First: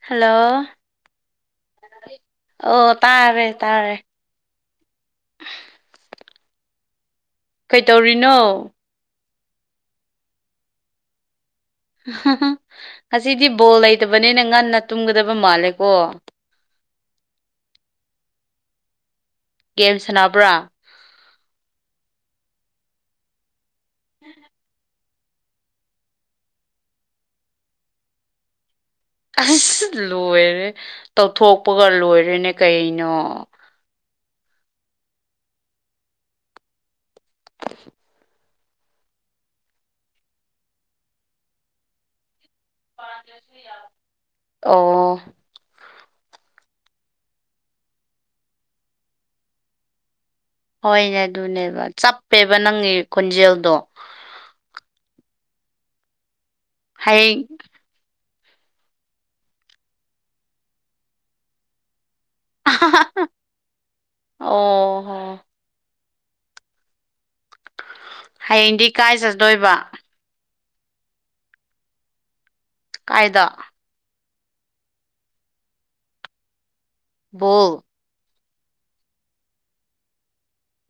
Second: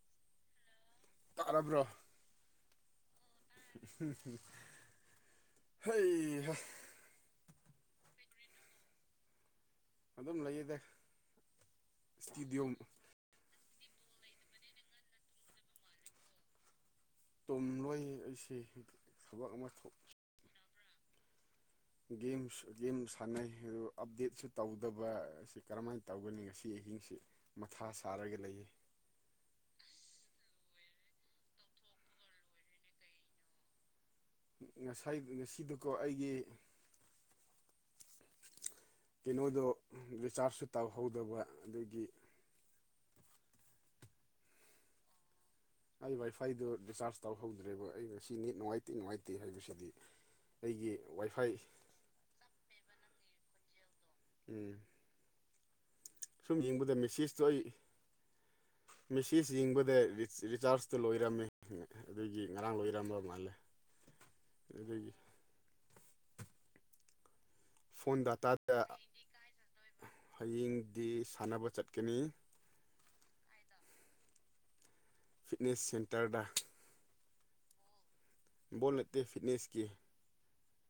Hello ꯇꯥꯔꯕ꯭ꯔꯣ ꯑꯣ ꯇꯥꯔꯦ ꯇꯥꯔꯦ ꯍꯩꯍꯥ ꯀꯩꯇꯧꯔꯤꯅꯣ ꯑꯗꯨꯝ ꯂꯩꯌꯦꯗ ꯍꯝ ꯍꯝ ꯏꯁꯇꯤꯗꯤꯌꯣ ꯉꯁꯤꯗꯤ ꯕꯣꯜ ꯂꯩꯇꯕꯅꯤꯅ ꯉꯟꯅ ꯇꯨꯝꯒꯗꯕ ꯃꯥꯜꯂꯦꯀꯣ ꯇꯨꯝꯂꯣꯏ ꯑꯩꯁꯦ ꯊꯕꯛ ꯑꯃ ꯊꯣꯛ ꯁꯟꯅꯕ꯭ꯔꯥ ꯒꯦꯝ ꯒꯦꯝ ꯁꯥꯟꯅꯩ ꯑꯗꯨ ꯑꯞꯗꯦꯠꯁꯨ ꯇꯧꯗꯕ ꯑꯁꯤ ꯀꯔꯝꯍꯥꯏꯅ ꯇꯧꯒꯅꯤ ꯉꯁꯤ ꯑꯍꯤꯡꯁꯤ ꯃꯊꯥ ꯁꯥꯔꯒ ꯂꯩꯌꯦ ꯑꯁ ꯂꯣꯏꯔꯦ ꯇꯧꯊꯣꯛꯄꯒ ꯂꯣꯏꯔꯦꯅꯦ ꯀꯩꯅꯣ ꯉꯁꯥꯏ ꯉꯁꯤꯗꯨꯀꯣ ꯑꯩꯒꯤ [unintelligible] ꯀꯩꯅꯣꯗꯣ ꯔꯤꯆꯥꯔꯖꯁꯨ ꯇꯧꯍꯧꯗꯕ ꯑꯗꯒꯤ ꯑꯣ ꯑꯩ ꯋꯥꯏꯐꯥꯏꯗꯣ ꯔꯤꯆꯥꯔꯖ ꯇꯧꯍꯧꯗ꯭ꯔꯦꯕ ꯑꯩ ꯉꯁꯤꯅꯤꯠ ꯅꯨꯡꯉꯥꯏꯇꯦ ꯅꯨꯡꯉꯥꯏꯇꯦ ꯍꯥꯏꯕꯁꯤꯗꯤ ꯑꯩꯒꯤ ꯍꯣꯏꯅꯦ ꯋꯥꯏꯐꯥꯏ ꯑꯗꯨꯅꯦꯕ ꯆꯞꯄꯦꯕ ꯅꯪꯒꯤ ꯈꯣꯟꯖꯦꯜꯗꯣ ꯎꯝ ꯁꯨꯝ ꯌꯦꯡꯕꯗ ꯃꯦꯁꯦꯖꯇꯣ ꯍꯌꯦꯡ ꯑꯩ ꯃꯦꯁꯦꯖ ꯌꯦꯡꯕꯗ ꯔꯤꯆꯥꯔꯖꯇꯣ ꯂꯣꯏꯔꯝꯃꯦ ꯑꯗꯒꯤ ꯉꯔꯥꯡ ꯂꯣꯏꯔꯝꯕ ꯃꯥꯜꯂꯦ ꯑꯣ ꯑꯗꯨꯗꯒꯤ ꯍꯣ ꯐꯣꯟ ꯗꯥꯇꯥꯗ ꯍꯌꯦꯡꯗꯤ ꯀꯥꯏ ꯆꯠꯇꯣꯏꯕ ꯍꯌꯦꯡꯗꯤ ꯁꯥꯟꯅꯕ ꯆꯠꯀꯅꯤ ꯀꯥꯏꯗ ꯐꯤꯠꯅꯦꯁ ꯁꯦꯟꯇꯔꯗ ꯕꯣꯜ ꯕꯣꯜ ꯅꯠꯇꯦ ꯐꯤꯠꯅꯦꯁꯀꯤ꯫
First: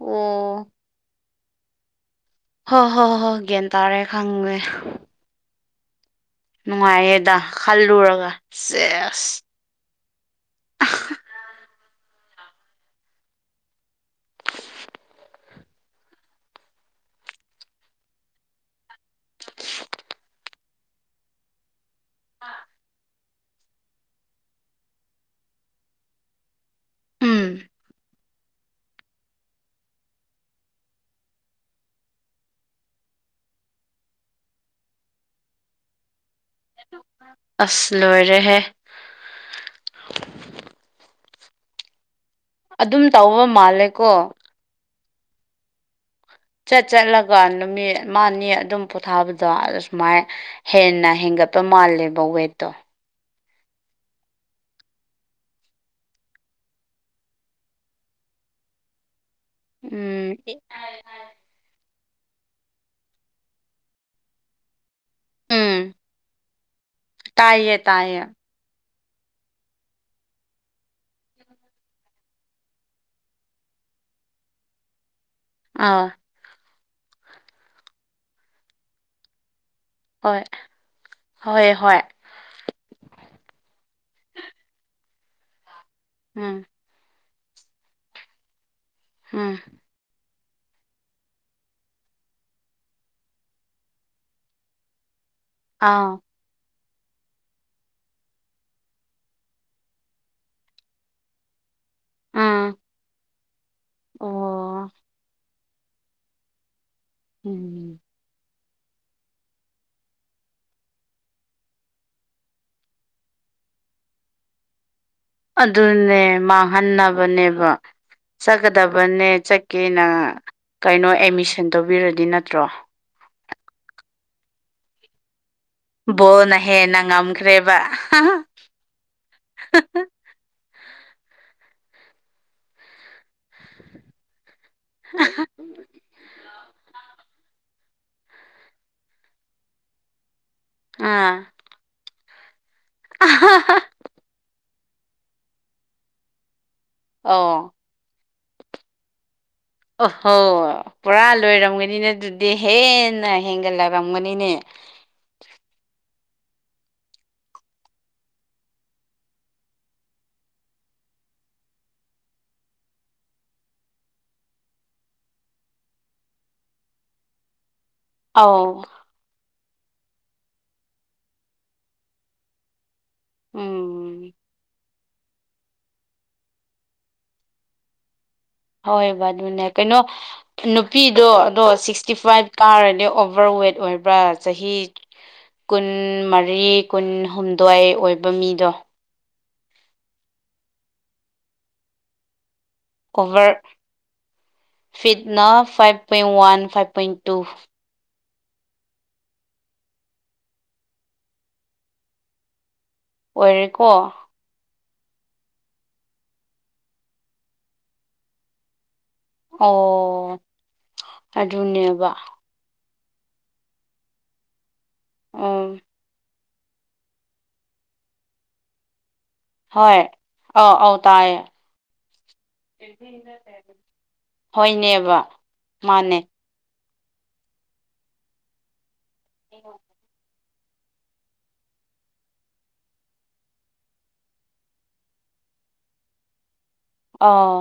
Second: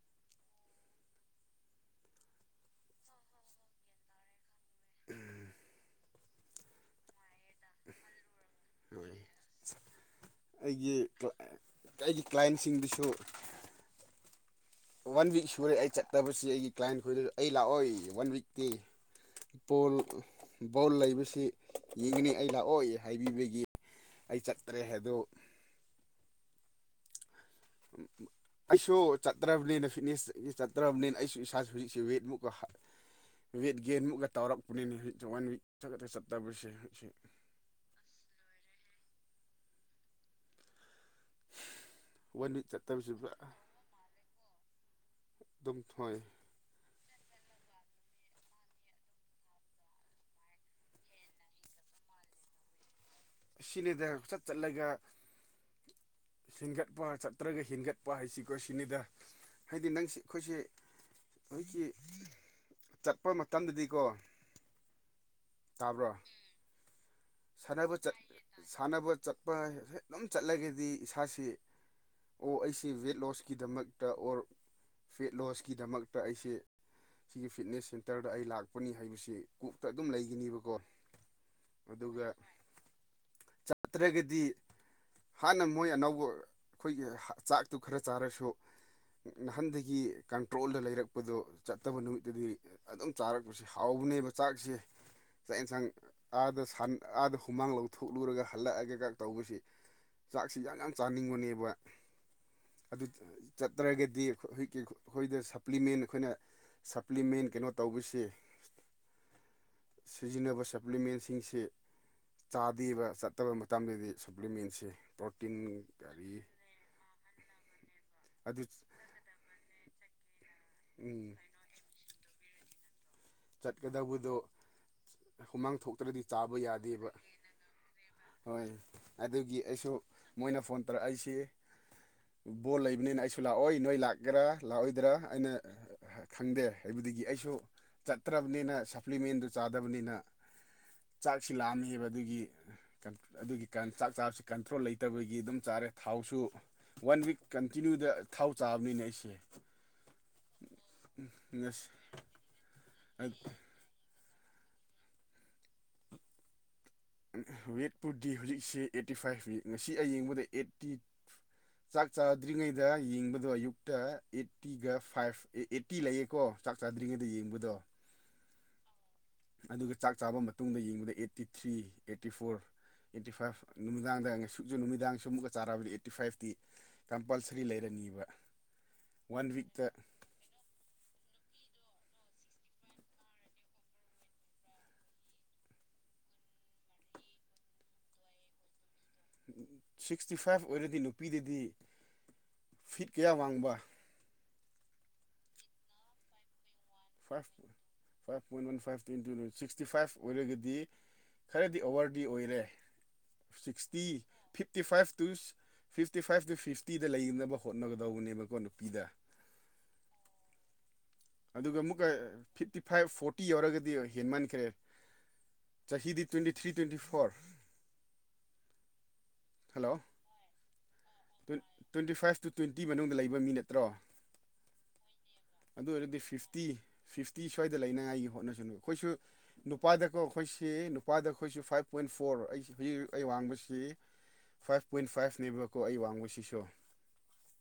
ꯑꯣ ꯍꯣ ꯍꯣ ꯍꯣ ꯒ꯭ꯌꯥꯟ ꯇꯥꯔꯦ ꯈꯪꯉꯦ ꯎꯝ ꯅꯨꯡꯉꯥꯏꯌꯦꯗ ꯈꯜꯂꯨꯔꯒ ꯍꯣꯏ ꯆꯦꯁ ꯑꯩꯒꯤ ꯑꯩꯒꯤ ꯀ꯭ꯂꯥꯏꯟꯁꯤꯡꯗꯨꯁꯨ ꯋꯥꯟ ꯋꯤꯛ ꯁꯨꯔꯦ ꯑꯩ ꯆꯠꯇꯕꯁꯤ ꯑꯩꯒꯤ ꯀ꯭ꯂꯥꯏꯟ ꯈꯣꯏꯗꯖꯨ ꯑꯩ ꯂꯥꯛꯑꯣꯏ ꯋꯥꯟ ꯋꯤꯛꯇꯤ ꯕꯣꯜ ꯕꯣꯜ ꯂꯩꯕꯁꯤ ꯌꯦꯡꯒꯅꯤ ꯑꯩ ꯂꯥꯛꯑꯣꯏ ꯍꯥꯏꯕꯤꯕꯒꯤ ꯑꯩ ꯆꯠꯇ꯭ꯔꯦ ꯍꯥꯏꯗꯣ ꯎꯝ [unintelligible] ꯑꯩꯁꯨ ꯆꯠꯇ꯭ꯔꯕꯅꯤꯅ ꯐꯤꯠꯅꯦꯁ ꯆꯠꯇ꯭ꯔꯕꯅꯤꯅ ꯑꯩꯁꯨ ꯏꯁꯥꯁꯦ ꯍꯧꯖꯤꯛꯁꯤ ꯋꯦꯠꯃꯨꯛꯀ ꯋꯦꯠ ꯒꯦꯟꯃꯨꯛ ꯇꯧꯔꯛꯄꯅꯤ ꯋꯥꯟ ꯋꯤꯛ ꯆꯠ ꯆꯠꯇꯕꯁꯦ ꯑꯁ ꯂꯣꯏꯔꯦꯍꯦ ꯋꯥꯟ ꯋꯤꯛ ꯑꯗꯨꯝ ꯆꯠꯇꯕꯁꯦ ꯄꯨꯔꯥ ꯇꯧꯕ ꯃꯥꯜꯂꯦꯀꯣ ꯗꯨꯝ ꯊꯣꯏ ꯆꯠ ꯆꯠꯂꯒ ꯅꯨꯃꯤꯠ ꯃꯅꯤ ꯑꯗꯨꯝ ꯄꯣꯊꯥꯕꯗꯣ ꯁꯨꯃꯥꯏ ꯍꯦꯟꯅ ꯍꯦꯟꯒꯠꯄ ꯃꯥꯜꯂꯦꯕ ꯋꯦꯠꯇꯣ ꯁꯤꯅꯦꯗ ꯆꯠ ꯆꯠꯂꯒ ꯍꯦꯟꯒꯠꯄ ꯆꯠꯇ꯭ꯔꯒ ꯍꯦꯟꯒꯠꯄ ꯍꯥꯏꯁꯤꯀꯣ ꯁꯤꯅꯦꯗ ꯍꯥꯏꯗꯤ ꯅꯪꯁꯤ ꯎꯝ ꯑꯩꯈꯣꯏꯁꯦ ꯍꯧꯖꯤꯛꯀꯤ ꯆꯠꯄ ꯃꯇꯝꯗꯗꯤꯀꯣ ꯎꯝ ꯇꯥꯕ꯭ꯔꯣ ꯇꯥꯏꯌꯦ ꯁꯥꯟꯅꯕ ꯆꯠ ꯇꯥꯏꯌꯦ ꯁꯥꯟꯅꯕ ꯆꯠꯄ ꯑꯗꯨꯝ ꯆꯠꯂꯒꯗꯤ ꯏꯁꯥꯁꯤ ꯑꯣ ꯑꯩꯁꯦ ꯋꯦꯠ ꯂꯣꯁꯀꯤꯗꯃꯛꯇ ꯑꯣꯔ ꯐꯦꯠ ꯂꯣꯁ ꯑꯥ ꯀꯤꯗꯃꯛꯇ ꯑꯩꯁꯤ ꯁꯤꯒꯤ ꯐꯤꯠꯅꯦꯁ ꯁꯦꯟꯇꯔꯗ ꯑꯩ ꯂꯥꯛꯄꯅꯤ ꯍꯥꯏꯕꯁꯤ ꯀꯣꯛꯇ ꯑꯗꯨꯝ ꯍꯣꯏ ꯂꯩꯒꯤꯅꯤꯕꯀꯣ ꯍꯣꯏ ꯍꯣꯏ ꯑꯗꯨꯒ ꯆꯠꯇ꯭ꯔꯒꯗꯤ ꯍꯥꯟꯅ ꯃꯣꯏ ꯑꯅꯧꯕ ꯎꯝ ꯑꯩꯈꯣꯏꯒꯤ ꯆꯥꯛꯇꯨ ꯈꯔ ꯆꯥꯔꯁꯨ ꯎꯝ ꯅꯍꯥꯟꯗꯒꯤ ꯀꯟꯇ꯭ꯔꯣꯜꯗ ꯂꯩꯔꯛ ꯄꯗꯣ ꯆꯠꯇꯕ ꯅꯨꯃꯤꯠꯇꯗꯤ ꯑꯗꯨꯝ ꯆꯥꯔꯛꯄꯁꯦ ꯍꯥꯎꯕꯅꯦꯕ ꯆꯥꯛꯁꯦ ꯆꯥꯛ ꯑꯦꯟꯁꯥꯡ ꯑꯥ ꯑꯥꯗ ꯁꯥꯟ ꯑꯥꯗ ꯍꯨꯃꯥꯡ ꯂꯧꯊꯣꯛꯂꯨꯔꯒ ꯍꯜꯂꯛꯑꯒꯒ ꯇꯧꯕꯁꯤ ꯆꯥꯛꯁꯤ ꯌꯥꯝ ꯌꯥꯝ ꯆꯥꯅꯤꯡꯕꯅꯦꯕ ꯎꯝ ꯑꯗꯨ ꯆꯠꯇ꯭ꯔꯒꯗꯤ ꯈꯣꯏꯒꯤ ꯑꯣ ꯑꯩꯈꯣꯏꯗ ꯁꯄ꯭ꯂꯤꯃꯦꯟ ꯑꯩꯈꯣꯏꯅ ꯁꯄ꯭ꯂꯤꯃꯦꯟ ꯀꯩꯅꯣ ꯎꯝ ꯇꯧꯕꯁꯤ ꯁꯤꯖꯤꯟꯅꯕ ꯁꯄ꯭ꯂꯤꯃꯦꯟꯁꯤꯡꯁꯤ ꯆꯥꯗꯦꯕ ꯆꯠꯇꯕ ꯃꯇꯝꯗꯗꯤ ꯁꯄ꯭ꯂꯤꯃꯦꯟꯁꯦ ꯄ꯭ꯔꯣꯇꯤꯟ ꯀꯔꯤ ꯃꯟꯅꯕꯅꯦꯕ ꯑꯗꯨ ꯆꯠꯀꯗꯕꯅꯦ ꯆꯠꯀꯦꯅ ꯀꯩꯅꯣ ꯎꯝ ꯑꯦꯗꯃꯤꯁꯟ ꯇꯧꯕꯤꯔꯗꯤ ꯅꯠꯇ꯭ꯔꯣ ꯆꯠꯀꯗꯧꯕꯗꯣ ꯍꯨꯃꯥꯡ ꯊꯣꯛꯇ꯭ꯔꯗꯤ ꯆꯥꯕ ꯕꯣꯜꯅ ꯍꯦꯟꯅ ꯌꯥꯗꯦꯕ ꯉꯝꯈ꯭ꯔꯦꯕ ꯍꯥ ꯍꯣꯏ ꯑꯗꯨꯒꯤ ꯑꯩꯁꯨ ꯃꯣꯏꯅ ꯐꯣꯟ ꯇꯧꯔꯛꯑꯩꯁꯤ ꯕꯣꯜ ꯂꯩꯕꯅꯤꯅ ꯑꯩꯁꯨ ꯂꯥꯛꯑꯣꯏ ꯅꯣꯏ ꯂꯥꯛ ꯒꯔꯥ ꯂꯥꯛꯑꯣꯏꯗ꯭ꯔꯥ ꯑꯩꯅ ꯈꯪꯗꯦ ꯍꯥꯏꯕꯗꯒꯤ ꯑꯩꯁꯨ ꯆꯠꯇ꯭ꯔꯕꯅꯤꯅ ꯁꯄ꯭ꯂꯤꯃꯦꯟꯗꯨ ꯆꯥꯗꯕꯅꯤꯅ ꯑꯥ ꯆꯥꯛꯁꯨ ꯂꯥꯝꯃꯦꯕ ꯑꯗꯨꯒꯤ ꯑꯗꯨꯒꯤ ꯀꯥꯟ ꯆꯥꯛ ꯆꯥꯕꯁꯤ ꯀꯟꯇ꯭ꯔꯣꯜ ꯂꯩꯇꯕꯒꯤ ꯑꯗꯨꯝ ꯆꯥꯔꯦ ꯊꯥꯎꯁꯨ ꯋꯥꯟ ꯋꯤꯛ ꯑꯣ ꯀꯟꯇꯤꯅ꯭ꯌꯨꯗ ꯊꯥꯎ ꯆꯥꯕꯅꯤꯅꯦ ꯑꯩꯁꯦ ꯑꯍꯣ ꯄꯨꯔꯥ ꯂꯣꯏꯔꯝꯒꯅꯤꯅꯦ ꯑꯗꯨꯗꯤ ꯍꯦꯟꯅ ꯍꯦꯟꯒꯠꯂꯛꯂꯝꯒꯅꯤꯅꯦ ꯋꯦꯠꯄꯨꯗꯤ ꯍꯧꯖꯤꯛꯁꯦ ꯑꯦꯠꯇꯤ ꯐꯥꯏꯚ ꯉꯁꯤ ꯑꯩ ꯌꯦꯡꯕꯗ ꯑꯦꯠꯇꯤ ꯆꯥꯛ ꯆꯥꯗ꯭ꯔꯤꯉꯩꯗ ꯌꯦꯡꯕꯗꯣ ꯑꯌꯨꯛꯇ ꯑꯦꯠꯇꯤꯒ ꯐꯥꯏꯚ ꯑꯦ ꯑꯩꯠꯇꯤ ꯂꯩꯌꯦꯀꯣ ꯆꯥꯛ ꯆꯥꯗ꯭ꯔꯤꯉꯩꯗ ꯌꯦꯡꯕꯗꯣ ꯑꯥꯎ ꯑꯗꯨꯒ ꯆꯥꯛ ꯆꯥꯕ ꯃꯇꯨꯡꯗ ꯌꯦꯡꯕꯗ eighty three eighty four eighty five ꯅꯨꯃꯤꯗꯥꯡꯗ ꯎꯝ ꯉꯁꯨꯛꯁꯨ ꯅꯨꯃꯤꯗꯥꯡ ꯁꯨꯃꯨꯛꯀ ꯆꯥꯔꯕꯗꯤ ꯑꯩꯠ ꯇꯤꯐꯥꯏꯚꯇꯤ ꯀꯝꯄꯜꯁꯔꯤ ꯂꯩꯔꯅꯤꯕ ꯍꯣꯏꯕ ꯋꯥꯟ ꯑꯗꯨꯅꯦ ꯋꯤꯛꯇ ꯀꯩꯅꯣ ꯅꯨꯄꯤꯗꯣ ꯑꯗꯣ ꯁꯤꯛꯁꯇꯤ ꯐꯥꯏꯚ ꯀꯥꯔꯗꯤ ꯑꯣꯚꯔꯋꯦꯠ ꯑꯣꯏꯕ꯭ꯔꯥ ꯆꯍꯤ ꯀꯨꯟ ꯃꯔꯤ ꯀꯨꯟꯍꯨꯝꯗꯣꯏ ꯑꯣꯏꯕ ꯃꯤꯗꯣ ꯁꯤꯛꯁꯇꯤ ꯐꯥꯏꯚ ꯑꯣꯏꯔꯗꯤ ꯅꯨꯄꯤꯗꯗꯤ ꯐꯤꯠ ꯀꯌꯥ ꯑꯣꯚꯔ ꯋꯥꯡꯕ ꯐꯤꯠꯅ five point one five point two five five point one five twenty sixty five ꯑꯣꯏꯔꯒꯗꯤ ꯈꯔꯗꯤ ꯑꯣꯚꯔꯗꯤ ꯑꯣꯏꯔꯦ ꯑꯣꯏꯔꯦꯀꯣ sixty fifty five two fifty five two ꯐꯤꯐꯇꯤꯗ ꯂꯩꯅꯕ ꯍꯣꯠꯅꯒꯗꯧꯕꯅꯦꯕꯀꯣ ꯅꯨꯄꯤꯗ ꯑꯣ ꯑꯗꯨꯒ ꯃꯨꯛꯀ ꯑꯗꯨꯅꯦꯕ ꯐꯤꯞꯇꯤ ꯐꯥꯏꯚ ꯐꯣꯔꯇꯤ ꯌꯧꯔꯒꯗꯤ ꯍꯦꯟꯃꯟꯈ꯭ꯔꯦ ꯎꯝ ꯆꯍꯤꯗꯤ ꯇ꯭ꯋꯦꯟꯇꯤ ꯊ꯭ꯔꯤ ꯇ꯭ꯋꯦꯟꯇꯤ ꯐꯣꯔ ꯍꯣꯏ ꯍꯜꯂꯣ ꯑ ꯑꯥꯎ ꯇꯥꯏꯌꯦ ꯇ꯭ꯋꯦꯟꯇꯤ ꯐꯥꯏꯚ ꯇꯨ ꯇ꯭ꯋꯦꯟꯇꯤ ꯃꯅꯨꯡꯗ ꯂꯩꯕ ꯃꯤ ꯅꯠꯇ꯭ꯔꯣ ꯍꯣꯏꯅꯦꯕ ꯑꯗꯨ ꯃꯥꯅꯦ ꯑꯣꯏꯔꯗꯤ ꯐꯤꯐꯇꯤ ꯐꯤꯐꯇꯤ ꯁ꯭ꯋꯥꯏꯗ ꯂꯩꯅꯉꯥꯏꯒꯤ ꯍꯣꯠꯅꯖꯅꯨ ꯑꯩꯈꯣꯏꯁꯨ ꯅꯨꯄꯥꯗꯀꯣ ꯑꯩꯈꯣꯏꯁꯦ ꯅꯨꯄꯥꯗ ꯑꯩꯈꯣꯏꯁꯤ ꯐꯥꯏꯚ ꯄꯣꯏꯟ ꯐꯣꯔ ꯑꯩꯁꯤ ꯍꯧꯖꯤꯛ ꯑꯩ ꯋꯥꯡꯕꯁꯤ ꯐꯥꯏꯚ ꯄꯣꯏꯟ ꯐꯥꯏꯚꯅꯦꯕꯀꯣ ꯑꯩ ꯋꯥꯡꯕꯁꯤꯁꯨ ꯑꯥ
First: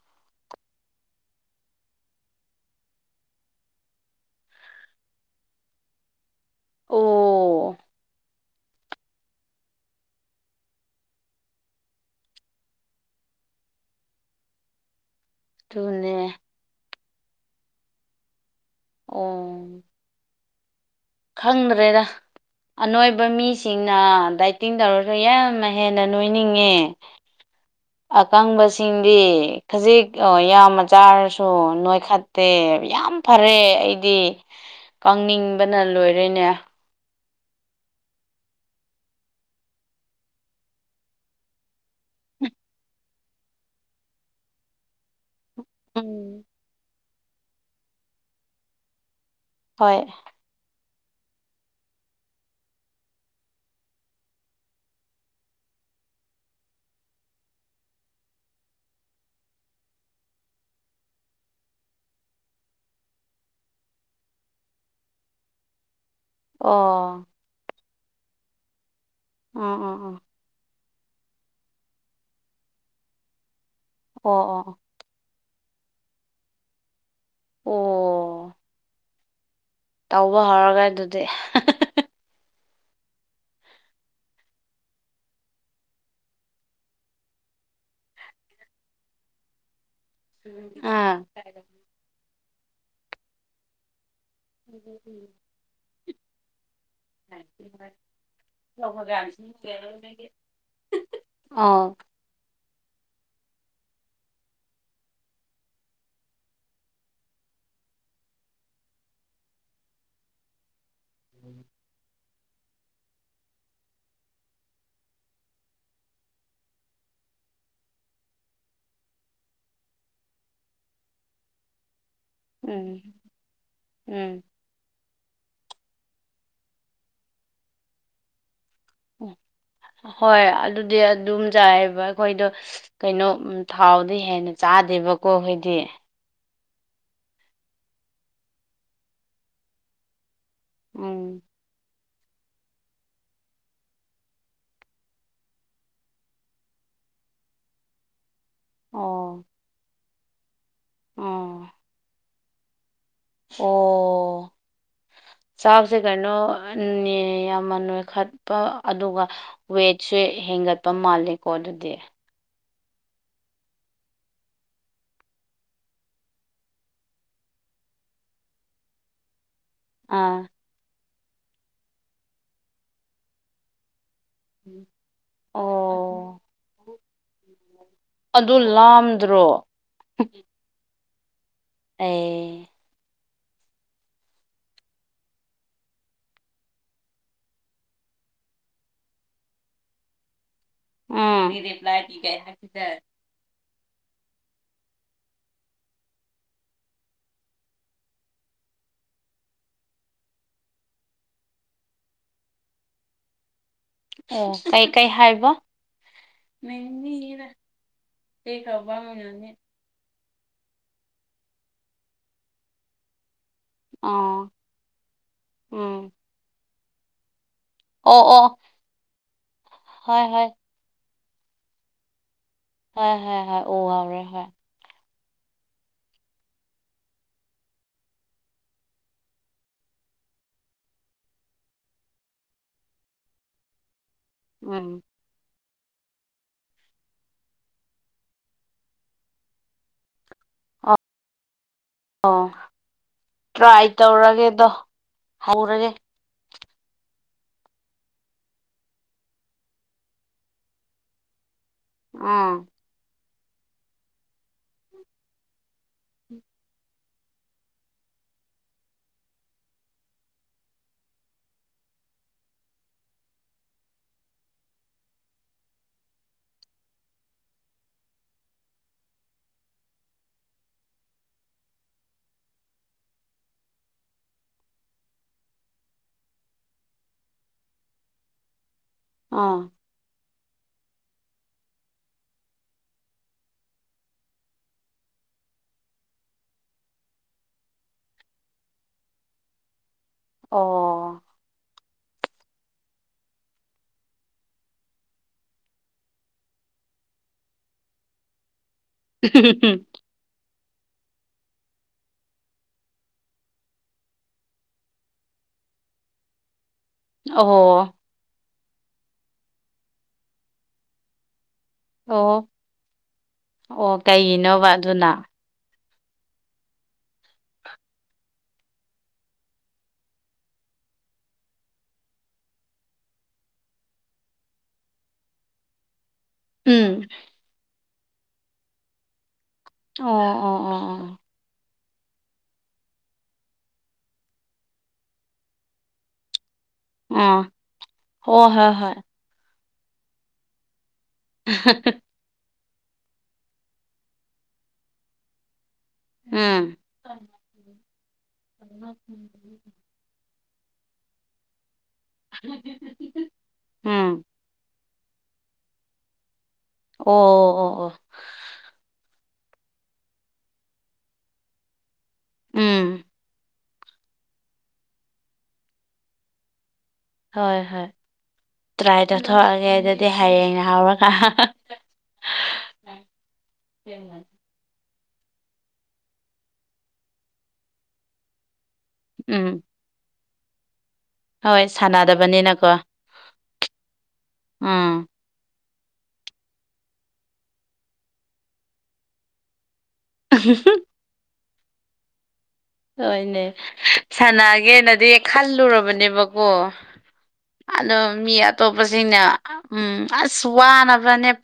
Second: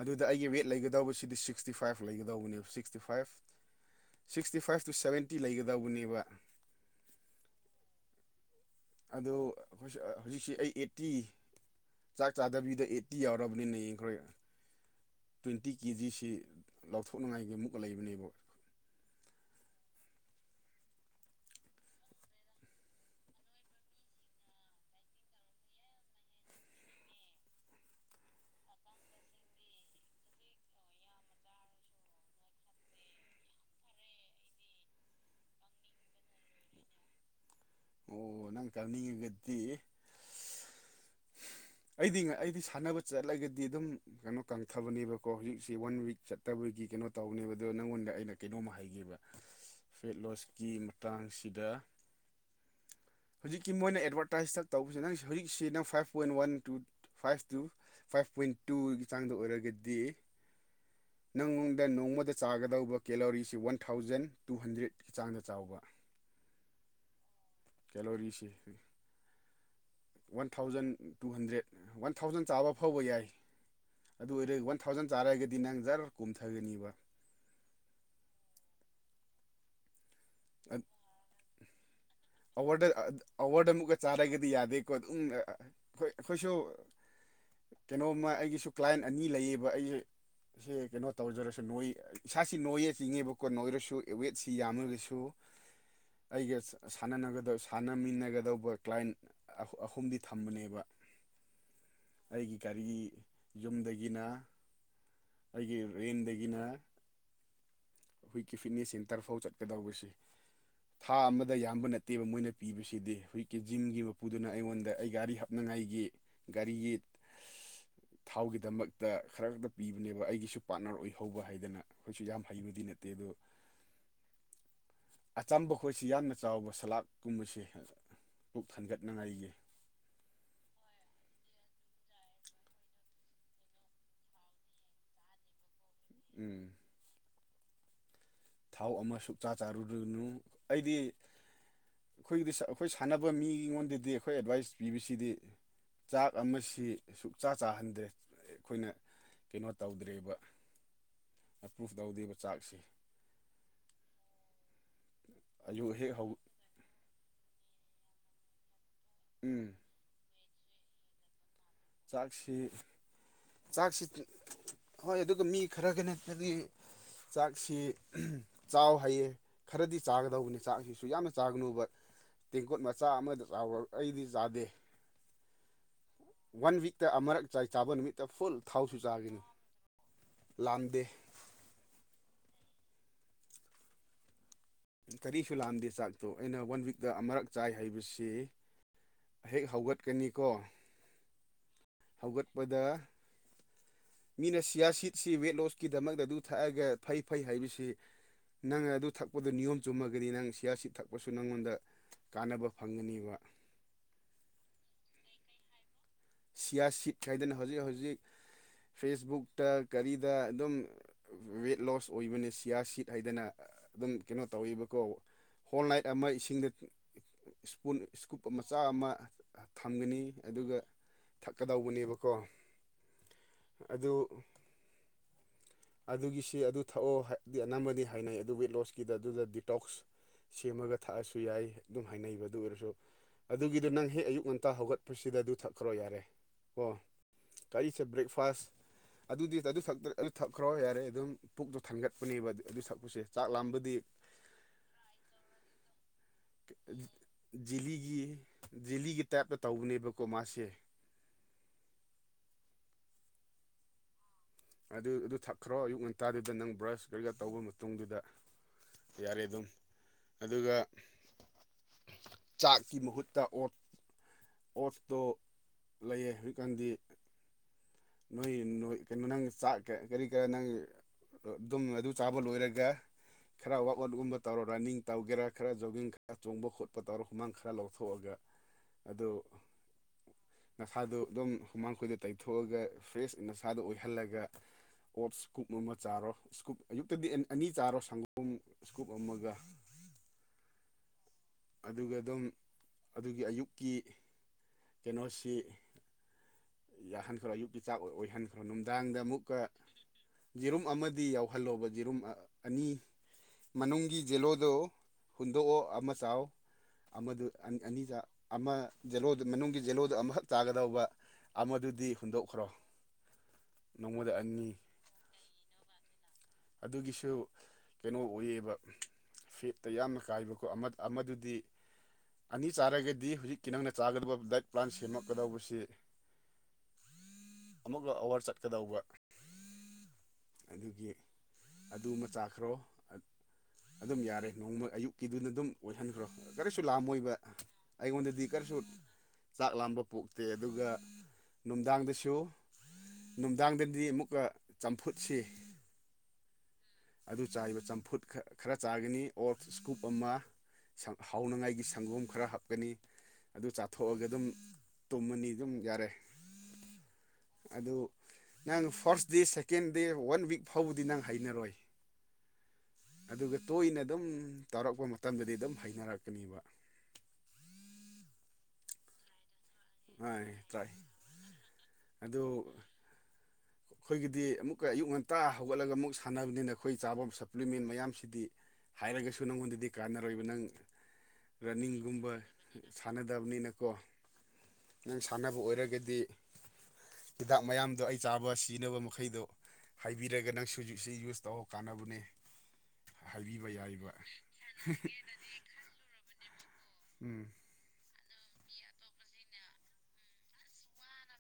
ꯑꯗꯨꯗ ꯑꯩꯒꯤ ꯋꯦꯠ ꯂꯩꯒꯗꯧꯕꯁꯤꯗꯤ ꯁꯤꯛꯁꯇꯤ ꯐꯥꯏꯚ ꯂꯩꯒꯗꯧꯕꯅꯦꯕ sixty five sixty five two seventy ꯂꯩꯒꯗꯧꯕꯅꯦꯕ ꯑꯣ ꯑꯗꯣ ꯍꯧꯖꯤꯛꯁꯦ ꯑꯩ ꯑꯦꯠꯇꯤ ꯆꯥꯛ ꯆꯥꯗꯕꯤꯗ ꯑꯩꯠꯇꯤ ꯌꯥꯎꯔꯕꯅꯤꯅ ꯌꯦꯡꯈ꯭ꯔꯣ ꯇ꯭ꯋꯦꯟꯇꯤ ꯀꯦ ꯑꯗꯨꯅꯦ ꯖꯤꯁꯤ ꯂꯧꯊꯣꯛꯅꯉꯥꯏꯒꯤ ꯑꯃꯨꯛꯀ ꯂꯩꯕꯅꯦꯕ ꯑꯣ ꯈꯪꯗ꯭ꯔꯦꯗ ꯑꯅꯣꯏꯕ ꯃꯤꯁꯤꯡꯅ ꯗꯥꯏꯇꯤꯡ ꯇꯧꯔꯁꯨ ꯌꯥꯝ ꯍꯦꯟꯅ ꯅꯣꯏꯅꯤꯡꯉꯦ ꯑꯀꯪꯕꯁꯤꯡꯗꯤ ꯈꯖꯤꯛ ꯌꯥꯝꯅ ꯆꯥꯔꯁꯨ ꯅꯣꯏꯈꯠ ꯇꯦ ꯌꯥꯝ ꯐꯔꯦ ꯑꯩꯗꯤ ꯀꯪꯅꯤꯡꯕꯅ ꯂꯣꯏꯔꯦꯅꯦ ꯑꯣ ꯅꯪ ꯀꯪꯅꯤꯡꯉꯒꯗꯤ ꯑꯩꯗꯤ ꯑꯩꯗꯤ ꯁꯥꯟꯅꯕ ꯆꯠꯂꯒꯗꯤ ꯑꯗꯨꯝ ꯀꯩꯅꯣ ꯀꯪ ꯊꯕꯅꯦꯕꯀꯣ ꯍꯧꯖꯤꯛꯁꯦ ꯋꯥꯟ ꯋꯤꯛ ꯎꯝ ꯆꯠꯇꯕꯒꯤ ꯀꯩꯅꯣ ꯇꯧꯕꯅꯦꯕ ꯑꯗꯣ ꯅꯪꯉꯣꯟꯗ ꯑꯩꯅ ꯀꯩꯅꯣꯝꯃ ꯍꯥꯏꯒꯦꯕ ꯍꯣꯏ ꯐꯦꯠꯂꯣꯁꯀꯤ ꯃꯇꯥꯡꯁꯤꯗ ꯍꯧꯖꯤꯛꯀꯤ ꯃꯣꯏꯅ ꯑꯦꯗꯚꯔꯇꯥꯏꯁꯇ ꯇꯧꯕꯁꯤꯗ ꯅꯪ ꯍꯧꯖꯤꯛꯁꯤ ꯅꯪ five point one two five two five point ꯇꯨꯒꯤ ꯆꯥꯡꯗ ꯑꯣꯏꯔꯒꯗꯤ ꯅꯪꯉꯣꯟꯗ ꯅꯣꯡꯃꯗ ꯆꯥꯒꯗꯧꯕ ꯀꯦꯂꯣꯔꯤꯁꯤ ꯋꯥꯟ ꯊꯥꯎꯖꯟ ꯇꯨ ꯍꯟꯗ꯭ꯔꯦꯠ ꯆꯥꯡꯗ ꯆꯥꯎꯕ ꯑꯣ ꯀꯦꯂꯣꯔꯤꯁꯦ ꯑꯣ ꯑꯣ one thousand two hundred one thousand ꯆꯥꯕ ꯐꯥꯎꯕ ꯌꯥꯏ ꯑꯣ ꯑꯗꯨ ꯑꯣꯏꯔ ꯋꯥꯟ ꯑꯣ ꯊꯥꯎ ꯊꯥꯎꯖꯟ ꯆꯥꯔꯒꯗꯤ ꯅꯪ ꯖꯔ ꯀꯨꯝꯊꯒꯅꯤꯕ ꯑꯣ ꯇꯧꯕ ꯍꯧꯔꯒꯦ ꯑꯗꯨꯗꯤ ꯑꯋꯥꯔꯗ ꯑꯋꯥꯔꯗ ꯑꯃꯨꯛꯀ ꯆꯥꯔꯒꯗꯤ ꯌꯥꯗꯦꯀꯣ ꯑꯗꯨꯝ ꯑꯩꯈꯣꯏ ꯑꯩꯈꯣꯏꯁꯨ ꯀꯩꯅꯣꯝꯃ ꯑꯩꯒꯤꯁꯨ ꯀ꯭ꯂꯥꯏꯟ ꯑꯅꯤ ꯂꯩꯌꯦꯕ ꯑꯩꯁꯦ ꯑꯁꯤ ꯀꯩꯅꯣ ꯑꯥ ꯇꯧꯖꯔꯁꯨ ꯅꯣꯏ ꯏꯁꯥꯁꯤ ꯅꯣꯏꯌꯦ ꯆꯤꯡꯉꯦꯕꯀꯣ ꯅꯣꯏꯔꯁꯨ ꯋꯦꯠꯁꯤ ꯌꯥꯝꯃꯒꯁꯨ ꯑꯩꯒ ꯁꯥꯟꯅ ꯁꯥꯟꯅꯃꯤꯟꯅꯒꯗꯧꯕ ꯑꯣ ꯀ꯭ꯂꯥꯏꯟ ꯑꯍꯨꯝꯗꯤ ꯊꯝꯕꯅꯦꯕ ꯑꯥꯎ ꯑꯩꯒꯤ ꯒꯥꯔꯤ ꯌꯨꯝꯗꯒꯤꯅ ꯑꯩꯒꯤ ꯔꯦꯟꯗꯒꯤꯅ ꯑꯩꯈꯣꯏꯀꯤ ꯐꯤꯠꯅꯦꯁ ꯁꯦꯟꯇꯔꯐꯥꯎ ꯆꯠꯀꯗꯧꯕꯁꯦ ꯊꯥ ꯑꯃꯗ ꯌꯥꯝꯕ ꯅꯠꯇꯦ ꯅꯠꯇꯦꯕ ꯃꯣꯏꯅ ꯄꯤꯕꯁꯤꯗꯤ ꯃꯣꯏ ꯀꯟꯇꯤꯟ ꯃꯄꯨꯗꯨꯅ ꯑꯩꯉꯣꯟꯗꯥ ꯑꯩ ꯒꯥꯔꯤ ꯍꯥꯞꯅꯤꯡꯉꯥꯏꯒꯤ ꯒꯔꯤꯒꯤ ꯊꯥꯎꯒꯤꯗꯃꯛꯇ ꯈꯔ ꯈꯛꯇ ꯄꯤꯕꯅꯦꯕ ꯑꯩꯒꯤꯁꯨ ꯄꯥꯔꯠꯅꯔ ꯑꯣꯏꯍꯧꯕ ꯍꯥꯏꯗꯅ ꯑꯩꯈꯣꯏꯁꯨ ꯌꯥꯝ ꯍꯩꯕꯗꯤ ꯅꯠꯇꯦ ꯎꯝ ꯑꯗꯨ ꯎꯝ ꯑꯆꯝꯕ ꯑꯩꯈꯣꯏꯁꯤ ꯌꯥꯝꯅ ꯆꯥꯎꯕ ꯁꯂꯥꯛꯀꯨꯝꯕꯁꯤ ꯄꯨꯛ ꯊꯟꯒꯠꯅꯤꯉꯥꯏꯒꯤ ꯍꯣꯏ ꯑꯗꯨꯗꯤ ꯑꯗꯨꯝ ꯆꯥꯏꯕ ꯑꯩꯈꯣꯏꯗꯣ ꯀꯩꯅꯣ ꯊꯥꯎꯗꯤ ꯍꯦꯟꯅ ꯆꯥꯗꯦꯕꯀꯣ ꯑꯩꯈꯣꯏꯗꯤ ꯎꯝ ꯊꯥꯎ ꯑꯃ ꯁꯨꯛꯆꯥ ꯆꯥꯔꯨꯔꯅꯨ ꯑꯩꯗꯤ ꯎꯝ ꯑꯩꯈꯣꯏꯒꯤꯗꯤ ꯑꯩꯈꯣꯏ ꯁꯥꯟꯅꯕ ꯃꯤ ꯑꯩꯉꯣꯟꯗꯗꯤ ꯑꯩꯈꯣꯏ ꯑꯦꯗꯚꯥꯏꯁ ꯄꯤꯕꯁꯤꯗꯤ ꯆꯥꯛ ꯑꯃꯁꯤ ꯁꯨꯛꯆꯥ ꯆꯥꯍꯟꯗ꯭ꯔꯦ ꯑꯩꯈꯣꯏꯅ ꯑꯣ ꯀꯩꯅꯣ ꯇꯧꯗ꯭ꯔꯤꯕ ꯑꯣ ꯑꯦꯄ꯭ꯔꯨꯚ ꯇꯧꯗ꯭ꯔꯤꯕ ꯆꯥꯛꯁꯤ ꯑꯣ ꯆꯥꯛ ꯑꯌꯨꯛ ꯁꯤ ꯍꯦꯛ ꯍꯧ ꯀꯩꯅꯣ ꯅꯦ ꯌꯥꯝꯅꯥ ꯅꯣꯏ ꯈꯠꯄ ꯑꯗꯨꯒ ꯎꯝ ꯋꯦꯠꯁꯦ ꯍꯦꯟꯒꯠꯄ ꯃꯥꯜꯂꯦꯀꯣ ꯑꯗꯨꯗꯤ ꯆꯥꯛꯁꯤ ꯆꯥꯛꯁꯤ ꯍꯣꯏ ꯑꯗꯨꯗꯣ ꯃꯤ ꯈꯔꯒ ꯅꯠꯇꯗꯤ ꯆꯥꯛꯁꯤ ꯆꯥꯎ ꯍꯥꯏꯌꯦ ꯈꯔꯗꯤ ꯑꯥ ꯆꯥꯒꯗꯧꯕꯅꯤ ꯆꯥꯛꯁꯤꯁꯨ ꯌꯥꯝꯅ ꯆꯥꯒꯅꯨꯕ ꯇꯦꯡꯀꯣꯠ ꯃꯆꯥ ꯑꯃꯗ ꯆꯥꯎꯔ ꯑꯩꯗꯤ ꯆꯥꯗꯦ ꯑꯣ ꯋꯥꯟ ꯋꯤꯛꯇ ꯑꯃꯨꯔꯛ ꯆꯥꯏ ꯆꯥꯕ ꯅꯨꯃꯤꯠꯇ ꯐꯨꯜ ꯑꯗꯨ ꯊꯥꯎꯁꯨ ꯆꯥꯒꯅꯤ ꯂꯥꯝꯗ꯭ꯔꯣ ꯂꯥꯝꯗꯦ ꯑꯦ ꯀꯔꯤꯁꯨ ꯂꯥꯝꯗꯦ ꯆꯥꯛꯇꯣ ꯑꯩꯅ ꯋꯥꯟ ꯋꯤꯛꯇ ꯑꯃꯔꯛ ꯆꯥꯏ ꯍꯥꯏꯕꯁꯤ ꯍꯦꯛ ꯍꯧꯒꯠꯀꯅꯤꯀꯣ ꯎꯗꯤꯞ꯭ꯂꯥꯏꯗꯤꯒꯥꯏ ꯍꯧꯒꯠꯄꯗ ꯍꯥꯏꯈꯤꯗꯦ [inaudible] ꯃꯤꯅ ꯁꯤꯌꯥꯁꯤꯠꯁꯤ ꯋꯦꯠꯂꯣꯁꯀꯤꯗꯃꯛꯇ ꯑꯗꯨ ꯊꯛꯑꯒ ꯐꯩ ꯐꯩ ꯍꯥꯏꯕꯁꯤ ꯅꯪ ꯑꯗꯨ ꯊꯛꯄꯗ ꯅꯤꯌꯣꯝ ꯆꯨꯝꯃꯒꯗꯤ ꯅꯪ ꯁꯤꯌꯥꯁꯤꯠ ꯊꯛꯄꯁꯨ ꯅꯪꯉꯣꯟꯗ ꯀꯥꯟꯅꯕ ꯐꯪꯒꯅꯤꯕ ꯑꯣ ꯀꯩꯀꯩ ꯍꯥꯏꯕꯥ ꯁꯤꯌꯥ ꯁꯤꯠ ꯍꯥꯏꯗꯅ ꯍꯧꯖꯤꯛ ꯍꯧꯖꯤꯛ ꯄꯤꯈ꯭ꯔꯕ ꯃꯌꯥꯝꯅꯤ ꯐꯦꯁꯕꯨꯛꯇ ꯀꯔꯤꯗ ꯑꯗꯨꯝ ꯋꯦꯠ ꯂꯣꯁ ꯑꯣꯏꯕꯅꯦ ꯁꯤꯌꯥ ꯁꯤꯠ ꯍꯥꯏꯗꯅ ꯑꯗꯨꯝ ꯀꯩꯅꯣ ꯑꯣ ꯇꯧꯋꯦꯕꯀꯣ ꯍꯣꯜ ꯅꯥꯏꯠ ꯎꯝ ꯑꯃꯥ ꯏꯁꯤꯡꯗ ꯏꯁꯄꯨꯟ ꯑꯣ ꯏꯁꯀꯨꯞ ꯑꯣ ꯃꯆꯥ ꯑꯃ ꯊꯝꯒꯅꯤ ꯍꯣꯏ ꯍꯣꯏ ꯑꯗꯨꯒ ꯊꯛꯀꯗꯧꯕꯅꯦꯕꯀꯣ ꯍ ꯍ ꯍ ꯑꯣ ꯍꯥꯎꯔꯦ ꯑꯗꯨ ꯍꯣꯏ ꯑꯗꯨꯒꯤꯁꯤ ꯑꯗꯨ ꯊꯛꯑꯣ ꯍꯥꯏꯕꯗꯤ ꯑꯅꯝꯕꯅꯤ ꯍꯥꯏꯅꯩ ꯑꯗꯨ ꯋꯦꯠꯂꯣꯁꯀꯤꯗ ꯑꯗꯨꯗ ꯗꯤꯇꯣꯛꯁ ꯁꯦꯝꯃꯒ ꯊꯥꯛꯑꯁꯨ ꯌꯥꯏ ꯑꯗꯨꯝ ꯍꯥꯏꯅꯕ ꯑꯗꯨ ꯑꯣꯏꯔꯁꯨ ꯑꯗꯨꯒꯤꯗꯨ ꯅꯪ ꯍꯦꯛ ꯑꯌꯨꯛ ꯉꯟꯇꯥ ꯎꯝ ꯍꯧꯒꯠꯄꯁꯤ ꯁꯤꯗ ꯑꯗꯨ ꯊꯛꯈ꯭ꯔꯣ ꯌꯥꯔꯦ ꯀꯣ ꯀꯔꯤꯁꯦ ꯕ꯭ꯔꯦꯛꯐꯥꯁ ꯑꯗꯨꯗꯤ ꯑꯗꯨ ꯈ ꯑꯗꯨ ꯊꯛꯈ꯭ꯔ ꯑꯣ ꯌꯥꯔꯦ ꯑꯗꯨꯝ ꯄꯨꯛꯇꯣ ꯑꯣ ꯊꯟꯒꯠꯄꯅꯦꯕ ꯑꯗꯨ ꯊꯥꯛꯄꯁꯦ ꯆꯥꯛ ꯂꯥꯝꯕꯗꯤ ꯇ꯭ꯔꯥꯏ ꯇꯧꯔꯒꯦꯗꯣ ꯍꯧꯔꯒꯦ ꯖꯤꯂꯤꯒꯤ ꯖꯤꯂꯤꯒꯤ ꯇꯥꯏꯞꯇ ꯇꯧꯕꯅꯦꯕꯀꯣ ꯃꯥꯁꯦ ꯑꯥ ꯑꯗꯨ ꯑꯗꯨ ꯊꯛꯈ꯭ꯔꯣ ꯑꯌꯨꯛ ꯉꯟꯇꯥꯗꯨꯗ ꯅꯪ ꯕ꯭ꯔꯁ ꯀꯔꯤꯀꯥ ꯇꯧꯕ ꯃꯇꯨꯡꯗꯨꯗ ꯌꯥꯔꯦ ꯑꯗꯨꯝ ꯑꯗꯨꯒ ꯆꯥꯛꯀꯤ ꯃꯍꯨꯠꯇ ꯑꯣ ꯑꯣꯠꯁꯇꯣ ꯂꯩꯌꯦ ꯍꯧꯖꯤꯛꯀꯥꯟꯗꯤ ꯅꯣꯏ ꯅꯣꯏ ꯀꯩꯅꯣ ꯅꯪ ꯆꯥꯛ ꯀꯔꯤ ꯀꯔ ꯅꯪ ꯑꯗꯨꯝ ꯑꯗꯨ ꯆꯥꯕ ꯂꯣꯏꯔꯒ ꯈꯔ ꯋꯥꯛ ꯑꯥꯎꯠꯒꯨꯝꯕ ꯇꯧꯔꯣ ꯔꯟꯅꯤꯡ ꯇꯧꯒꯦꯔꯥ ꯈꯔ ꯖꯣꯒꯤꯡ ꯈꯔ ꯆꯣꯡꯕ ꯈꯣꯠꯄ ꯇꯧꯔ ꯍꯨꯃꯥꯡ ꯈꯔ ꯂꯧꯊꯣꯛꯑꯒ [inaudible] ꯑꯣ ꯎꯝ ꯅꯁꯥꯗꯨ ꯑꯗꯨꯝ ꯍꯨꯃꯥꯡꯈꯣꯏꯗ ꯇꯩꯊꯣꯛꯑꯒ ꯐ꯭ꯔꯦꯁ ꯑꯁꯥꯗ ꯑꯣꯏꯍꯜꯂꯒ ꯑꯣꯠ ꯁꯀꯨꯞ ꯑꯃ ꯆꯥꯔꯣ ꯁꯀꯨꯞ ꯑꯌꯨꯛꯇꯗꯤ ꯑꯅꯤ ꯆꯥꯔꯣ ꯁꯪꯒꯣꯝ ꯏꯁꯀꯨꯞ ꯑꯃꯒ ꯑꯣ ꯑꯗꯨꯒ ꯑꯗꯨꯝ ꯑꯗꯨꯒꯤ ꯑꯌꯨꯛꯀꯤ ꯀꯩꯅꯣꯁꯤ ꯌꯥꯍꯟꯈ꯭ꯔꯣ ꯑꯌꯨꯛꯀꯤꯆꯥꯛ ꯑꯣꯏꯍꯟꯈ꯭ꯔꯣ ꯅꯨꯡꯗꯥꯡꯗ ꯑꯃꯨꯛꯀ ꯌꯦꯔꯨꯝ ꯑꯃꯗꯤ ꯌꯥꯎꯍꯜꯂꯣꯕ ꯌꯦꯔꯨꯝ ꯑꯅꯤ ꯃꯅꯨꯡꯒꯤ ꯖꯦꯂꯣꯗꯣ ꯍꯨꯟꯗꯣꯛꯑꯣ ꯑꯃ ꯆꯥꯎ ꯑꯃꯗꯨ ꯑꯅꯤ ꯑꯣ ꯑꯃꯖꯣꯗꯨ ꯃꯅꯨꯡꯒꯤ ꯖꯦꯂꯣꯗꯨ ꯑꯃꯈꯛ ꯆꯥꯒꯗꯧꯕ ꯑꯃꯗꯨꯗꯤ ꯑꯣ ꯍꯨꯟꯗꯣꯛꯈ꯭ꯔꯣ ꯑꯣ ꯅꯣꯡꯃꯗ ꯑꯅꯤ ꯀꯩꯒꯤꯅꯣꯕ ꯑꯗꯨꯅ ꯑꯗꯨꯒꯤꯁꯨ ꯀꯩꯅꯣ ꯑꯣꯏꯌꯦꯕ ꯐꯦꯠꯇ ꯌꯥꯝꯅ ꯀꯥꯏꯕꯀꯣ ꯑꯃꯗꯨꯗꯤ ꯑꯅꯤ ꯆꯥꯔꯒꯗꯤ ꯍꯧꯖꯤꯛꯀꯤ ꯅꯪꯅ ꯆꯥꯒꯗꯕ ꯗꯥꯏꯠ ꯄ꯭ꯂꯥꯟ ꯁꯦꯝꯃꯛꯀꯗꯧꯕꯁꯤ ꯎꯝ ꯑꯃꯨꯛꯀ ꯑꯋꯥꯔ ꯆꯠꯀꯗꯧꯕ ꯑꯣ ꯑꯣ ꯑꯣ ꯑꯗꯨꯒꯤ ꯑꯣ ꯑꯗꯨꯃ ꯆꯥꯈ꯭ꯔꯣ ꯑꯗꯨꯝ ꯌꯥꯔꯦ ꯅꯣꯡꯃ ꯑꯌꯨꯛꯀꯤꯗꯨꯅ ꯑꯗꯨꯝ ꯑꯣꯏꯍꯟꯈ꯭ꯔꯣ ꯀꯔꯤꯁꯨ ꯂꯥꯝꯃꯣꯏꯕ ꯑꯥ ꯑꯩꯉꯣꯟꯗꯗꯤ ꯑꯣ ꯍꯣꯏ ꯀꯔꯤꯁꯨ ꯍꯣꯏ ꯆꯥꯛ ꯂꯥꯝꯕ ꯄꯣꯛꯇꯦ ꯑꯗꯨꯒ ꯅꯨꯡꯗꯥꯡꯗꯁꯨ ꯅꯨꯡꯗꯥꯡꯗꯗꯤ ꯑꯃꯨꯛꯀ ꯆꯝꯐꯨꯠꯁꯤ ꯎꯝ ꯑꯗꯨ ꯆꯥꯔꯤꯕ ꯆꯝꯐꯨꯠ ꯈꯔ ꯆꯥꯒꯅꯤ ꯑꯣꯔ ꯏꯁꯀꯨꯞ ꯑꯃ ꯍꯥꯎꯅꯉꯥꯏꯒꯤ ꯁꯪꯒꯣꯝ ꯈꯔ ꯍꯥꯞꯀꯅꯤ ꯑꯗꯨ ꯎꯝ ꯆꯥꯊꯣꯛꯑꯒ ꯑꯗꯨꯝ ꯇꯨꯝꯃꯅꯤ ꯑꯗꯨꯝ ꯌꯥꯔꯦ ꯑꯣ ꯑꯣ ꯑꯗꯨ ꯑꯣ ꯅꯪ first day second day one week ꯐꯥꯎꯕꯗꯤ ꯅꯪ ꯍꯩꯅꯔꯣꯏ ꯎꯝ ꯑꯗꯨꯒ ꯇꯣꯏꯅ ꯑꯗꯨꯝ ꯇꯧꯔꯛꯄ ꯃꯇꯝꯗꯗꯤ ꯑꯗꯨꯝ ꯍꯩꯅꯔꯛꯀꯅꯦꯕ ꯍꯣꯏ ꯍꯣꯏ ꯇ꯭ꯔꯥꯏ ꯇꯥꯊꯛꯑꯒꯦ ꯑꯩꯗ ꯍꯣꯏ ꯍꯌꯦꯡꯩꯅ ꯇ꯭ꯔꯥꯏ ꯍꯥꯎꯔꯒ ꯑꯗꯨ ꯑꯩꯈꯣꯏꯒꯤꯗꯤ ꯑꯃꯨꯛꯀ ꯑꯌꯨꯛ ꯉꯟꯇꯥ ꯍꯧꯒꯠꯂꯒ ꯑꯃꯨꯛ ꯁꯥꯟꯅꯕꯅꯤꯅ ꯑꯩꯈꯣꯏ ꯆꯥꯐꯝ ꯁꯄ꯭ꯂꯤꯃꯦꯟ ꯃꯌꯥꯝꯁꯤꯗꯤ ꯍꯥꯏꯔꯒꯁꯨ ꯎꯝ ꯅꯪꯉꯣꯟꯗꯗꯤ ꯀꯥꯟꯅꯔꯣꯏꯕ ꯅꯪ ꯍꯣꯏ ꯔꯟꯅꯤꯡꯒꯨꯝꯕ ꯁꯥꯟꯅꯗꯕꯅꯤꯅꯀꯣ ꯁꯥꯟꯅꯗꯕꯅꯤꯅꯀꯣ ꯎꯝ ꯀꯥꯟꯅꯕ ꯑꯣꯏꯔꯒꯗꯤ ꯍꯤꯗꯥꯛ ꯃꯌꯥꯝꯗꯣ ꯑꯩ ꯆꯥꯕ ꯁꯤꯖꯤꯟꯅꯕ ꯃꯈꯩꯗꯣ ꯍꯥꯏꯕꯤꯔꯒ ꯅꯪ ꯁꯖꯤꯛꯁꯤ ꯌꯨꯁ ꯇꯧ ꯀꯥꯟꯅꯕꯅꯦ ꯍꯣꯏꯅꯦ ꯍꯥꯏꯕꯤꯕ ꯌꯥꯏꯕ ꯁꯅꯒꯦꯅꯗꯤ ꯈꯜꯂꯨꯔꯕꯅꯦꯕꯀꯣ ꯎꯝ ꯑꯗꯣ ꯃꯤ ꯑꯇꯣꯞꯄꯁꯤꯡꯅ ꯎꯝ ꯑꯁ ꯋꯥꯅꯕ꯭ꯔꯅꯦ